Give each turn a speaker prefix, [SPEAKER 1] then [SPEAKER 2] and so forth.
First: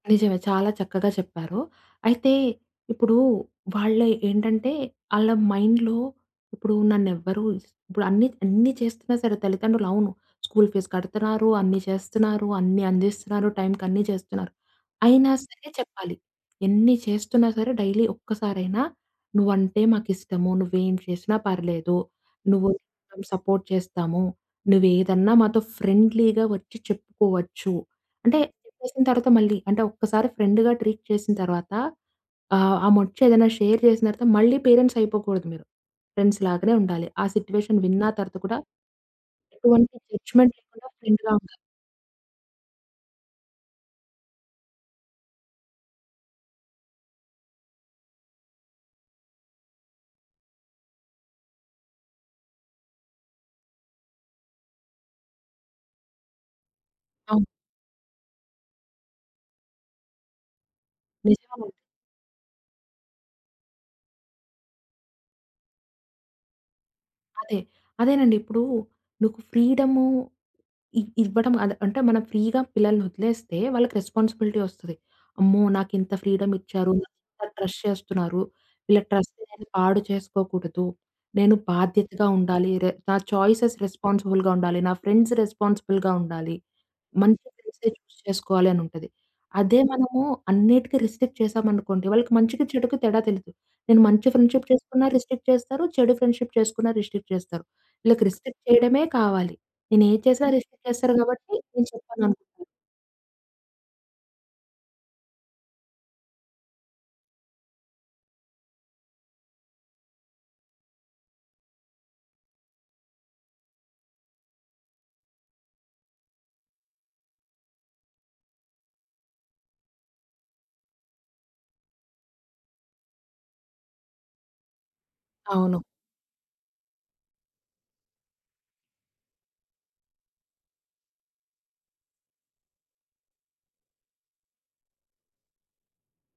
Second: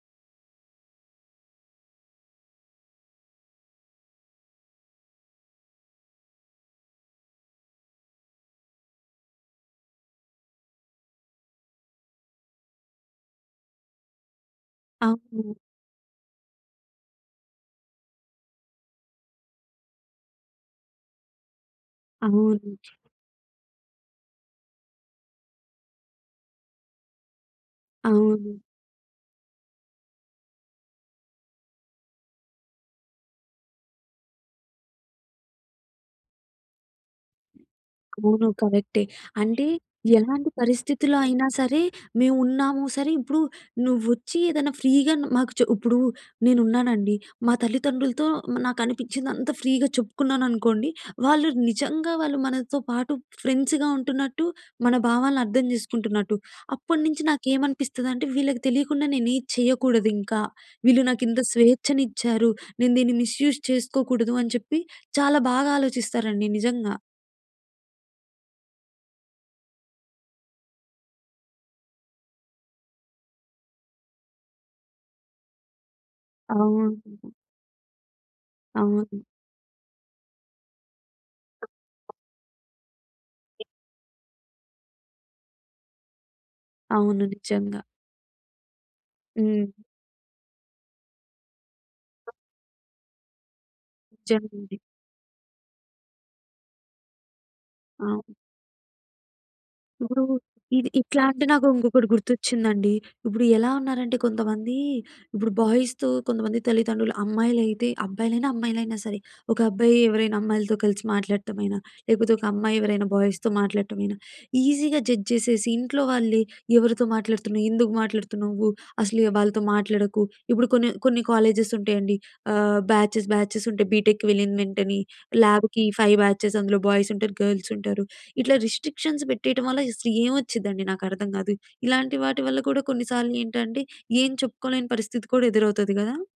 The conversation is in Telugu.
[SPEAKER 1] నిజమే చాలా చక్కగా చెప్పారు. అయితే ఇప్పుడు వాళ్ళయి ఏంటంటే, ఆళ్ళ మైండ్‌లో ఇప్పుడు నన్ను ఎవ్వరు ఇప్పుడు అన్ని అన్ని చేస్తున్నా సరే తల్లిదండ్రులు అవును స్కూల్ ఫీజ్ కడుతున్నారు. అన్ని చేస్తున్నారు. అన్ని అందిస్తున్నారు. టైమ్‌కన్నీ చేస్తున్నారు. అయినా
[SPEAKER 2] అవును.
[SPEAKER 1] సరే చెప్పాలి. ఎన్ని చేస్తున్నా సరే, డైలీ ఒక్కసారైనా నువ్వు అంటే మాకిష్టము. నువ్వు ఏం చేసినా పర్లేదు. నువ్వు
[SPEAKER 2] అవును.
[SPEAKER 1] సపోర్ట్ చేస్తాము. నువ్వు ఏదన్నా మాతో ఫ్రెండ్లీగా వచ్చి చెప్పుకోవచ్చు. అంటే
[SPEAKER 2] అవును.
[SPEAKER 1] చెప్పేసిన తర్వాత మళ్ళీ అంటె ఒక్కసారి ఫ్రెండ్‌గా ట్రీట్ చేసిన తర్వాత ఆహ్, ఆమె వచేదైనా షేర్ చేసిన తర్వాత, మళ్ళీ పేరెంట్స్ అయిపోకూడదు మీరు. ఫ్రెండ్స్ లాగానే ఉండాలి. ఆ సిట్యుయేషన్ విన్న తర్వాత
[SPEAKER 2] అవును
[SPEAKER 1] కూడా,
[SPEAKER 2] కరెక్టే. అంటే
[SPEAKER 1] ఎటువంటి
[SPEAKER 2] ఎలాంటి
[SPEAKER 1] జడ్జ్మెంట్ లేకుండా
[SPEAKER 2] పరిస్థితుల్లో
[SPEAKER 1] ఫ్రెండ్‌లా
[SPEAKER 2] అయినా
[SPEAKER 1] ఉండాలి.
[SPEAKER 2] సరే, మేము ఉన్నాము. సరే ఇప్పుడు నువ్వు వచ్చి ఏదైనా ఫ్రీగా న్ మాకు చె ఇప్పుడు నేనున్నానండి, మా తల్లిదండ్రులతో నాకు అనిపించింది అంతా ఫ్రీగా చెప్పుకున్నాను అనుకోండి. వాళ్ళు నిజంగా వాళ్ళు మనతో పాటు ఫ్రెండ్స్‌గా ఉంటున్నట్టు మన భావాలను అర్థం చేసుకుంటున్నట్టు. అప్పటినుంచి
[SPEAKER 1] అవును.
[SPEAKER 2] నాకేమనిపిస్తదంటే వీళ్ళకి తెలియకుండా నేను ఏది చేయకూడదు ఇంకా. వీళ్ళు నాకు ఇంత
[SPEAKER 1] నిజంగా‌నే.
[SPEAKER 2] స్వేచ్ఛ‌న్నిచ్చారు. నేను దీన్ని మిస్యూస్ చేసుకోకూడదు అని చెప్పి చాలా బాగా ఆలోచిస్తారండి నిజంగా.
[SPEAKER 1] అదే అదేనండి. ఇప్పుడు నీకు ఫ్రీడము ఇ ఇవ్వడం. అదే అంటే మనం ఫ్రీ‌గా పిల్లల్ని వదిలేస్తే, వాళ్ళకి రెస్పాన్సిబిలిటీ వస్తది. అమ్మో! నాకు ఇంత ఫ్రీడమ్ ఇచ్చారు.
[SPEAKER 2] అవును.
[SPEAKER 1] ఇంత ట్రస్ట్ చేస్తున్నారు. వీళ్ళ
[SPEAKER 2] అవును.
[SPEAKER 1] ట్రస్ట్ నేను పాడు చేసుకోకూడదు. నేను బాధ్యతగా ఉండాలి. రే నా చాయిసేస్ రెస్పాన్సిబుల్‌గా ఉండాలి. నా ఫ్రెండ్స్ రెస్పాన్సిబుల్‌గా ఉండాలి.
[SPEAKER 2] అవును.
[SPEAKER 1] మంచి ఫ్రెండ్స్
[SPEAKER 2] నిజంగా.
[SPEAKER 1] చూజ్ చేసుకోవాలి అని ఉంటది.
[SPEAKER 2] హ్మ్.
[SPEAKER 1] అదే మనము అన్నిటికి రిస్ట్రిక్ట్ చేసాము అనుకోండి. వాళ్ళకి మంచికి చెడుకి తేడా తెలియదు. నేను మంచి ఫ్రెండ్షిప్
[SPEAKER 2] జరిగింది.
[SPEAKER 1] చేసుకున్న రిస్ట్రిక్ట్ చేస్తారు. చెడు ఫ్రెండ్షిప్ చేసుకున్న రిస్ట్రిక్ట్ చేస్తారు. వీళ్ళకి
[SPEAKER 2] అవును.
[SPEAKER 1] రిస్ట్రిక్ట్ చేయడమే కావాలి. నేను ఏది
[SPEAKER 2] ఇప్పుడు
[SPEAKER 1] చేసినా రిస్ట్రిక్ట్
[SPEAKER 2] ఇది
[SPEAKER 1] చేస్తారు
[SPEAKER 2] ఇట్లా అంటే
[SPEAKER 1] కాబట్టి
[SPEAKER 2] నాకు
[SPEAKER 1] నేను
[SPEAKER 2] ఇంకొకటి
[SPEAKER 1] చెప్పననుకున్న.
[SPEAKER 2] గుర్తొచ్చిందండి. ఇప్పుడు ఎలా ఉన్నారంటే కొంతమంది ఇప్పుడు బాయ్స్‌తో కొంతమంది తల్లిదండ్రులు అమ్మాయిలు అయితే అబ్బాయిలైనా అమ్మాయిలైనా సరే, ఒక అబ్బాయి ఎవరైనా అమ్మాయిలతో కలిసి మాట్లాడటం అయిన లేకపోతే ఒక అమ్మాయి ఎవరైనా బాయ్స్‌తో మాట్లాడటం అయిన, ఈజీగా జడ్జ్ చేసేసి, ఇంట్లో వాళ్ళే ఎవరితో మాట్లాడుతున్నావు? ఎందుకు మాట్లాడుతున్నావు? అసలు య వాళ్ళతో మాట్లాడకు. ఇప్పుడు కొన్ని కొన్ని కాలేజెస్ ఉంటాయండి. ఆహ్, బ్యాచెస్ బ్యాచెస్ ఉంటాయి. బీటెక్కి వెళ్ళిన వెంటనే
[SPEAKER 1] అవును.
[SPEAKER 2] ల్యాబ్‌కి 5 బ్యాచెస్ అందులో బాయ్స్ ఉంటారు. గర్ల్స్ ఉంటారు. ఇట్లా రిస్ట్రిక్షన్స్ పెట్టేయటం వల్ల అసలు ఏం వచ్చిందండి నాకర్థం కాదు. ఇలాంటి వాటి వల్ల కూడా కొన్నిసార్లు ఏంటంటే, ఏం చెప్పుకోలేని పరిస్థితి కూడా ఎదురవుతది కదా!